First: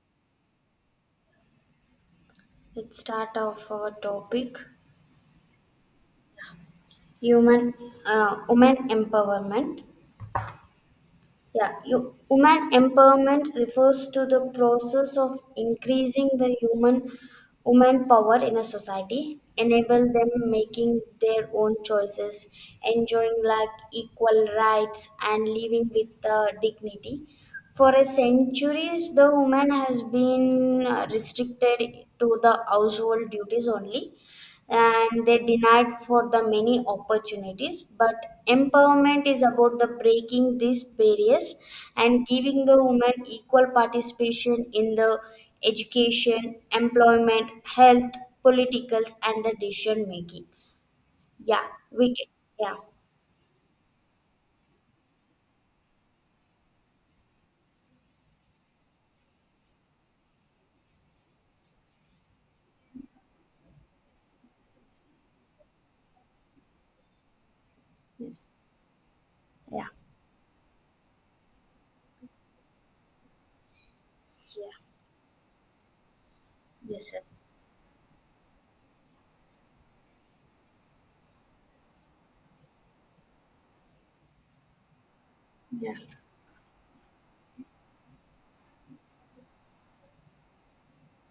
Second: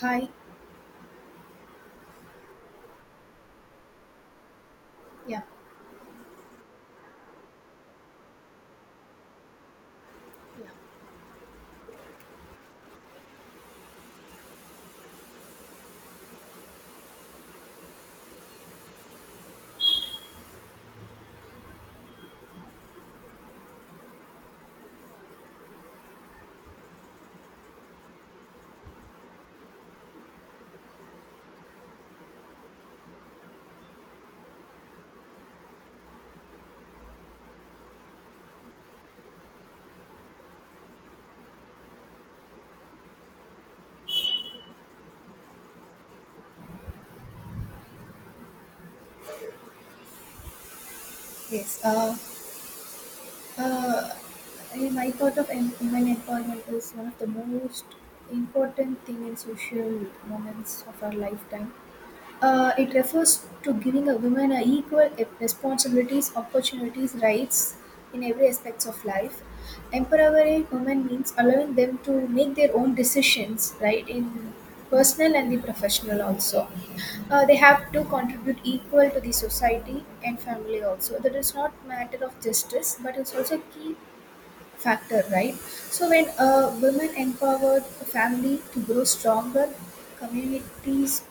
Hi. Let's start off our topic, Yeah. human, women empowerment. Yeah. Women empowerment refers to the process of increasing the human woman power in a society, enable them making their own choices, enjoying like equal rights and living with dignity. For a centuries, the woman has been restricted to the household duties only, and they denied for the many opportunities, but empowerment is about the breaking these barriers and giving the women equal participation in the education, employment, health, politicals, and the decision making. Yeah, Yes. we can, yeah, uh, in my thought of women employment is one of the most important thing in social moments of our lifetime. It refers to giving a woman a equal responsibilities, opportunities, rights in yes, every aspects of life. yeah, Empowering women means allowing them to make their own decisions, right, in yeah, personal and the professional also. yes, yes, They have to contribute equal to the society and family also. That is not matter of justice, but it's also a key factor, right? yeah, So when women empowered, the family to grow stronger, communities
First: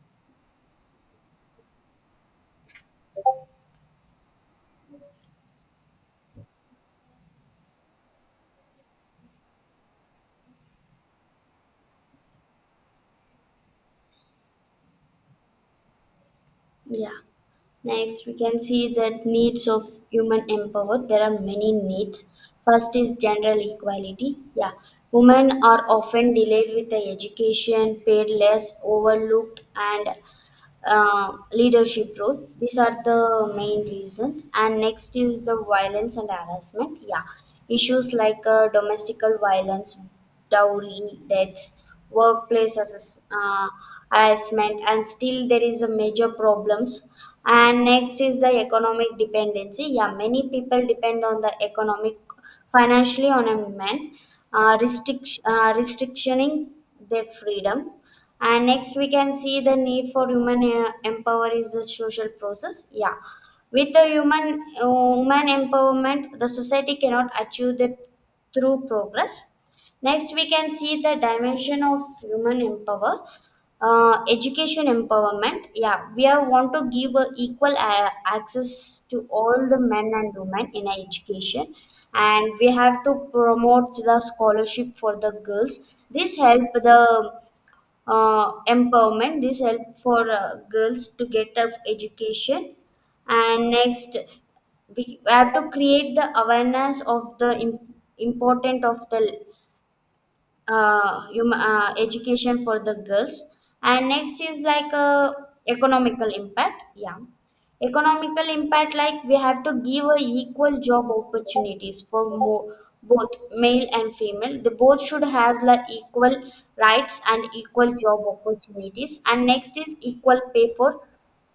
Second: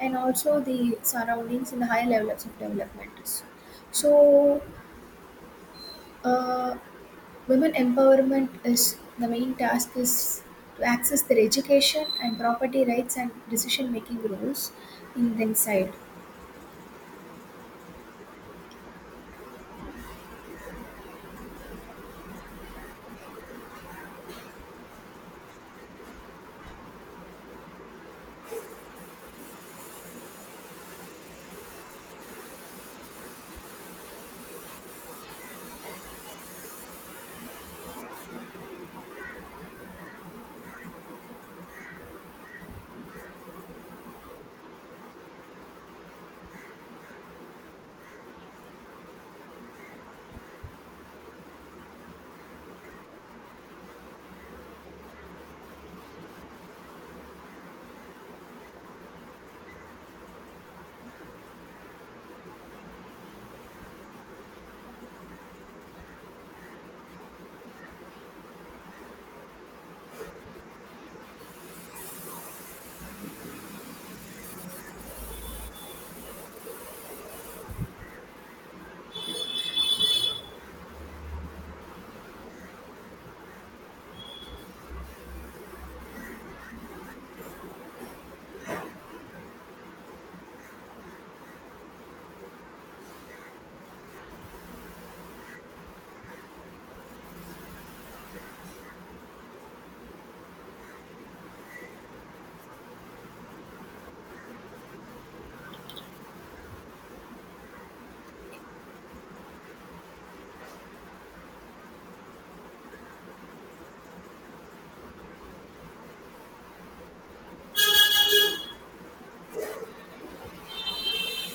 and also the surroundings in the high levels of development. So, uh, Women empowerment is the main task is to access their education and property rights and decision making roles in their side. yeah. Next, we can see that needs of human empowerment. There are many needs. First is general equality. Yeah. Women are often delayed with the education, paid less, overlooked, and leadership role. These are the main reasons. And next is the violence and harassment. Yeah, issues like domestic violence, dowry, deaths, workplace assess- uh, harassment, and still there is a major problems. And next is the economic dependency. Yeah, many people depend on the economic financially on a man, restrictioning their freedom. And next, we can see the need for human empower is the social process. Yeah, with the human woman empowerment, the society cannot achieve that through progress. Next, we can see the dimension of human empower, education empowerment. Yeah, we are want to give a equal access to all the men and women in education, and we have to promote the scholarship for the girls. This help the empowerment. This help for girls to get of education, and next we have to create the awareness of the important of the education for the girls, and next is like economical impact. Yeah, economical impact, like we have to give a equal job opportunities for more, both male and female, they both should have the equal rights and equal job opportunities, and next is equal pay for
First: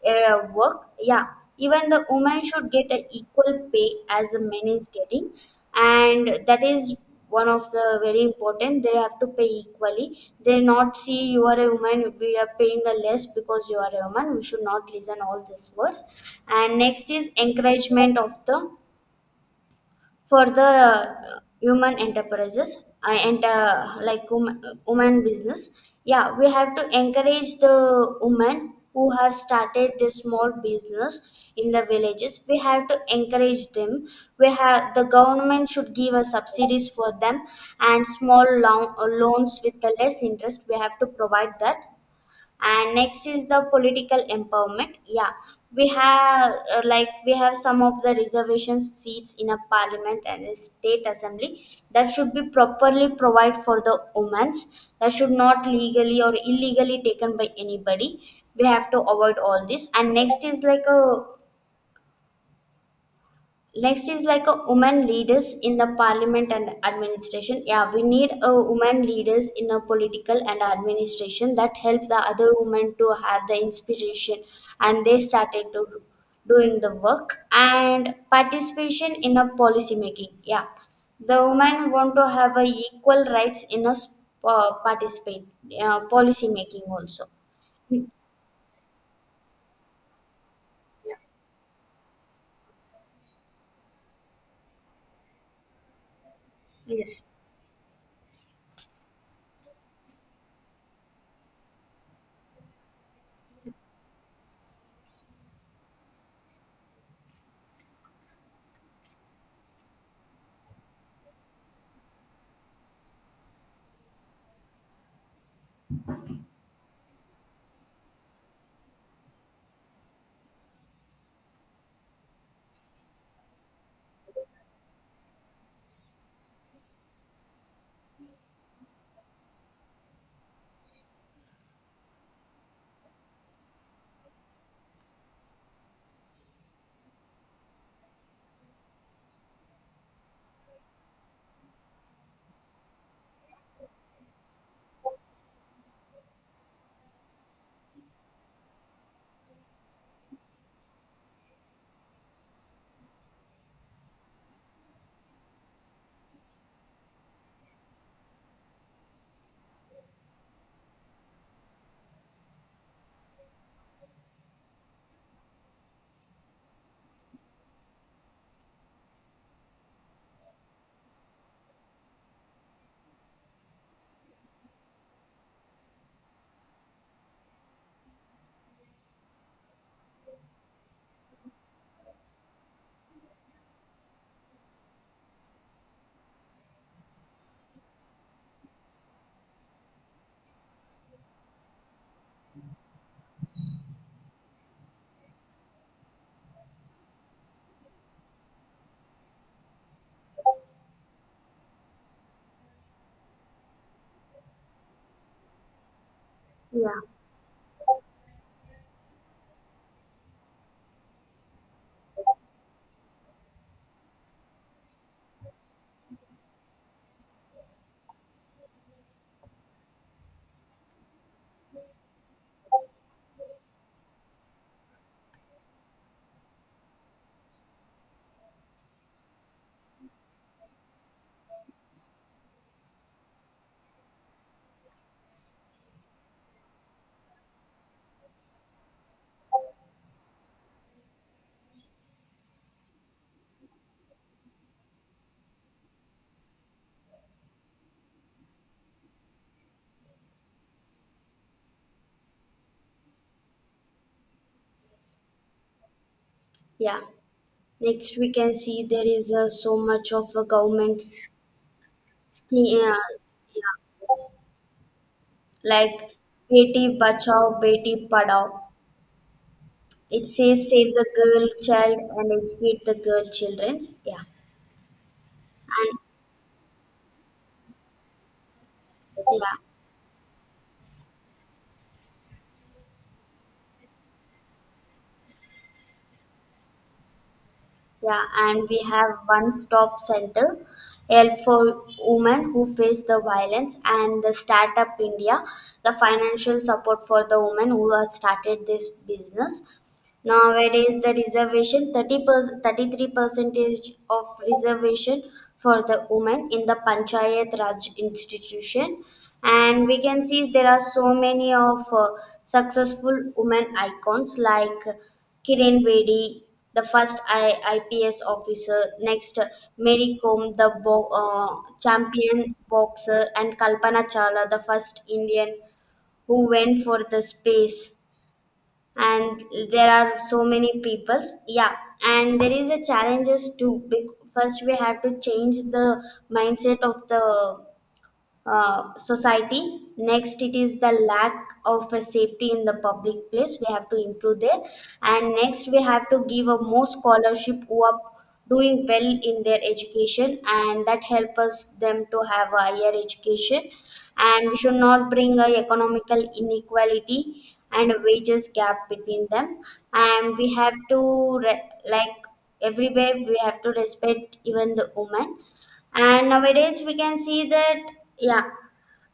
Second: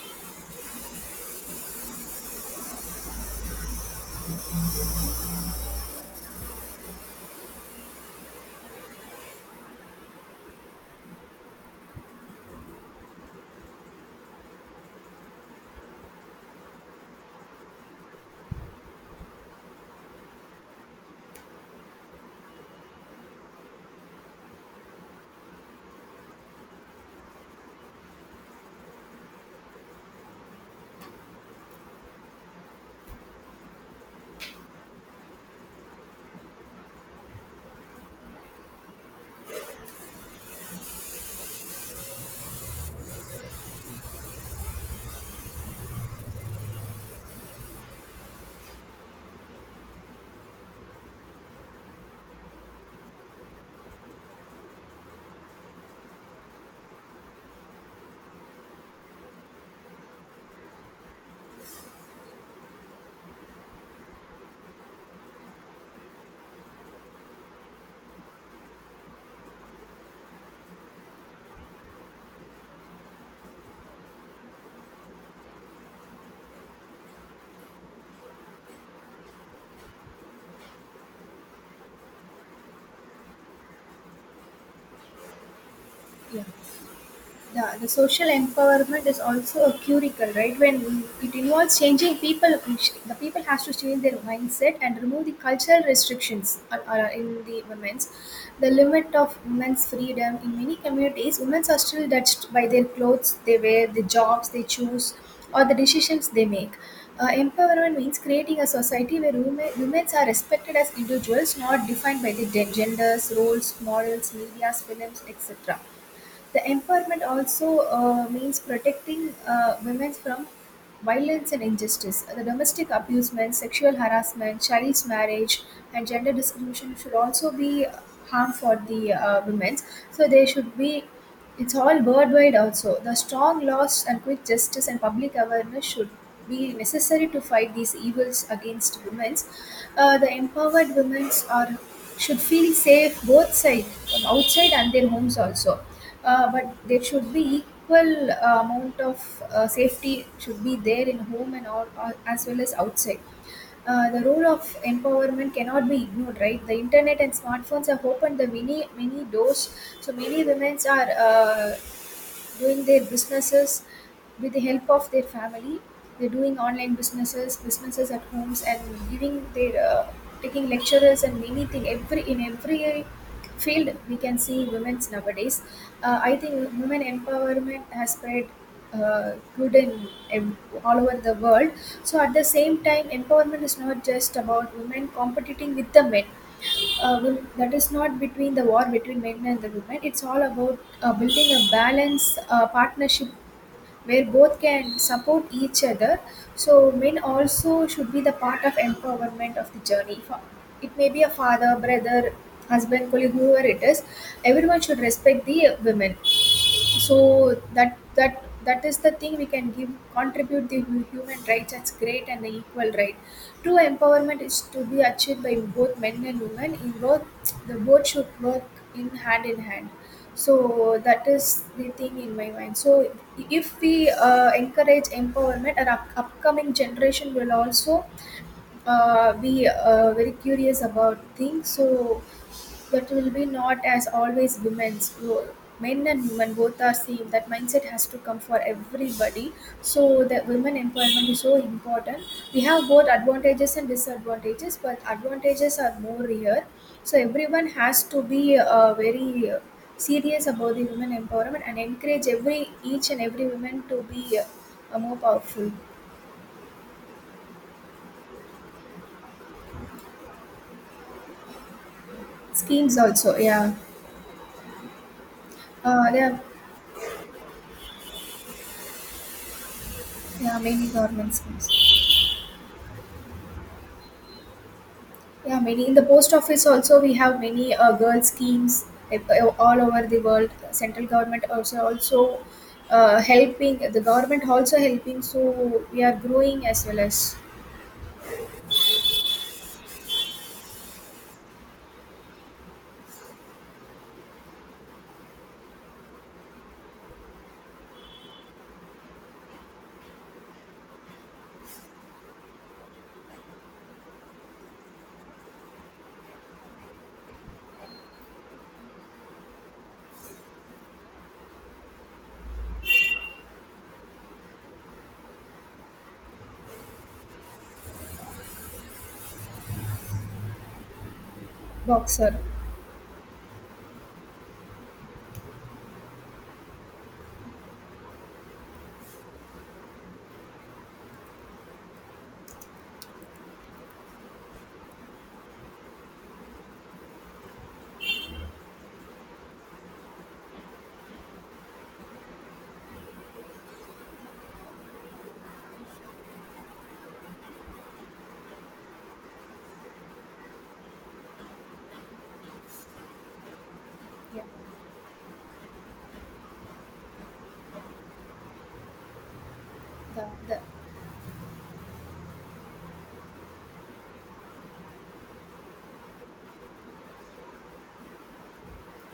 work. Yeah, even the woman should get an equal pay as the men is getting, and that is one of the very important. They have to pay equally. They not see you are a woman. We are paying a less because you are a woman. We should not listen all these words. And next is encouragement of the for the human enterprises I enter like wom- woman business. Yeah, we have to encourage the women who have started this small business in the villages. We have to encourage them. We have the government should give us subsidies for them, and loans with the less interest we have to provide that. And next is the political empowerment. Yeah, we have like we have some of the reservation seats in a parliament and a state assembly, that should be properly provided for the women. That should not legally or illegally taken by anybody. We have to avoid all this, and next is like a women leaders in the parliament and administration. Yeah, we need a women leaders in a political and administration that help the other women to have the inspiration, and they started to doing the work and participation in a policy making. Yeah, the women want to have a equal rights in a participate Yeah. policy making also. The Mm. social empowerment is also a curricle, right? When Yeah. we, it involves changing people, the people has to change their mindset and remove the cultural restrictions Yes. in the women's, the limit of women's freedom. In many communities, women are still judged by their clothes they wear, the jobs they choose, or the decisions they make. Empowerment means creating a society where women, women are respected as individuals, not defined by their genders, roles, morals, media, films, etc. The empowerment also means protecting women from violence and injustice. The domestic abusement, sexual harassment, child's marriage, and gender discrimination should also be harm for the women. So they should be. It's all worldwide also. The strong laws and quick justice and public awareness should be necessary to fight these evils against women. The empowered women are should feel safe both sides, from outside and their homes also. But there should be equal amount of safety should be there in home and all, as well as outside. The role of empowerment cannot be ignored, right? The internet and smartphones have opened the many many doors, so many women are doing their businesses with the help of their family. They're doing online businesses, businesses at homes, and giving their taking lecturers and anything. Every in every field we can see women's nowadays. I think women empowerment has spread good in all over the world. So at the same time, empowerment is not just about women competing with the men. Well, that is not between the war between men and the women. It's all about building a balanced partnership where both can support each other. So men also should be the part of empowerment of the journey. It may be a father, brother, husband, colleague, whoever it is. Everyone should respect the women, Yeah. so that that is the thing we can give, contribute the human rights as great and equal right. True empowerment is to be achieved by both men and women. In both, the both should work in hand in hand. So that is the thing in my mind. So if we encourage empowerment, our upcoming generation will also be very curious about things, so that will be not as always women's role. Men and women both are same. That mindset has to come for everybody. So the women empowerment is so important. We have both advantages and disadvantages, but advantages are more here. So everyone has to be very serious about the women empowerment and encourage every each and every woman to be more powerful. Yeah. Next, we can see there is so much of a government scheme, Schemes also, yeah. yeah, like Uh, yeah, Beti Bachao, Beti Padhao. It yeah, says many save the government girl schemes. child and educate the girl children. Yeah. Yeah, many in And the post office also we have many girl schemes like, yeah, all over the world. Central government also helping, the government also helping. So we are growing as well as yeah, and we have one stop center, help for women who face the violence, and the Startup India, the financial support for the women who have started this business. Nowadays, the reservation 30%, 33 percentage of reservation for the women in the Panchayat Raj institution, and we can see there are so many of successful women icons like Kiran Bedi, the IPS officer, next Mary Kom, the boxer. champion boxer, and Kalpana Chawla, the first Indian who went for the space, and there are so many peoples. Yeah. And there is a challenges too, first we have to change the mindset of the society. Next, it is the lack of a safety in the public place. We have to improve there. And next, we have to give a more scholarship who are doing well in their education, and that help us them to have a higher education. Yeah, And we should not bring a economical inequality and wages gap between them. the, And we the have to like everywhere we have to respect even the women, and nowadays we can see that, yeah,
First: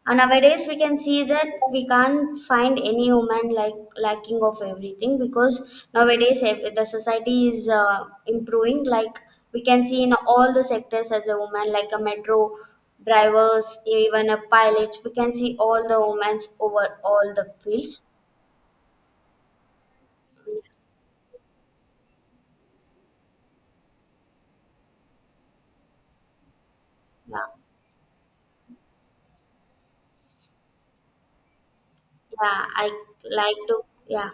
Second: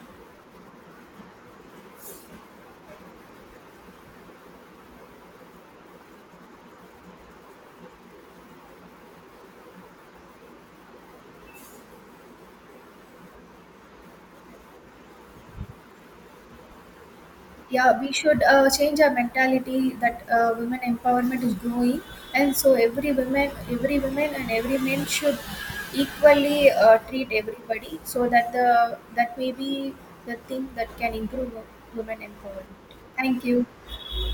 and nowadays we can see that we can't find any human like lacking of everything, because nowadays the society is improving, like we can see in all the sectors as a woman, like a metro drivers, even a pilot, we can see all the women's over all the yeah fields. we should change our mentality that women empowerment is growing, and so every woman and every man should equally treat Yeah. everybody so that the that may be the thing that can improve women Yeah, I empowerment. Thank like you. to, yeah.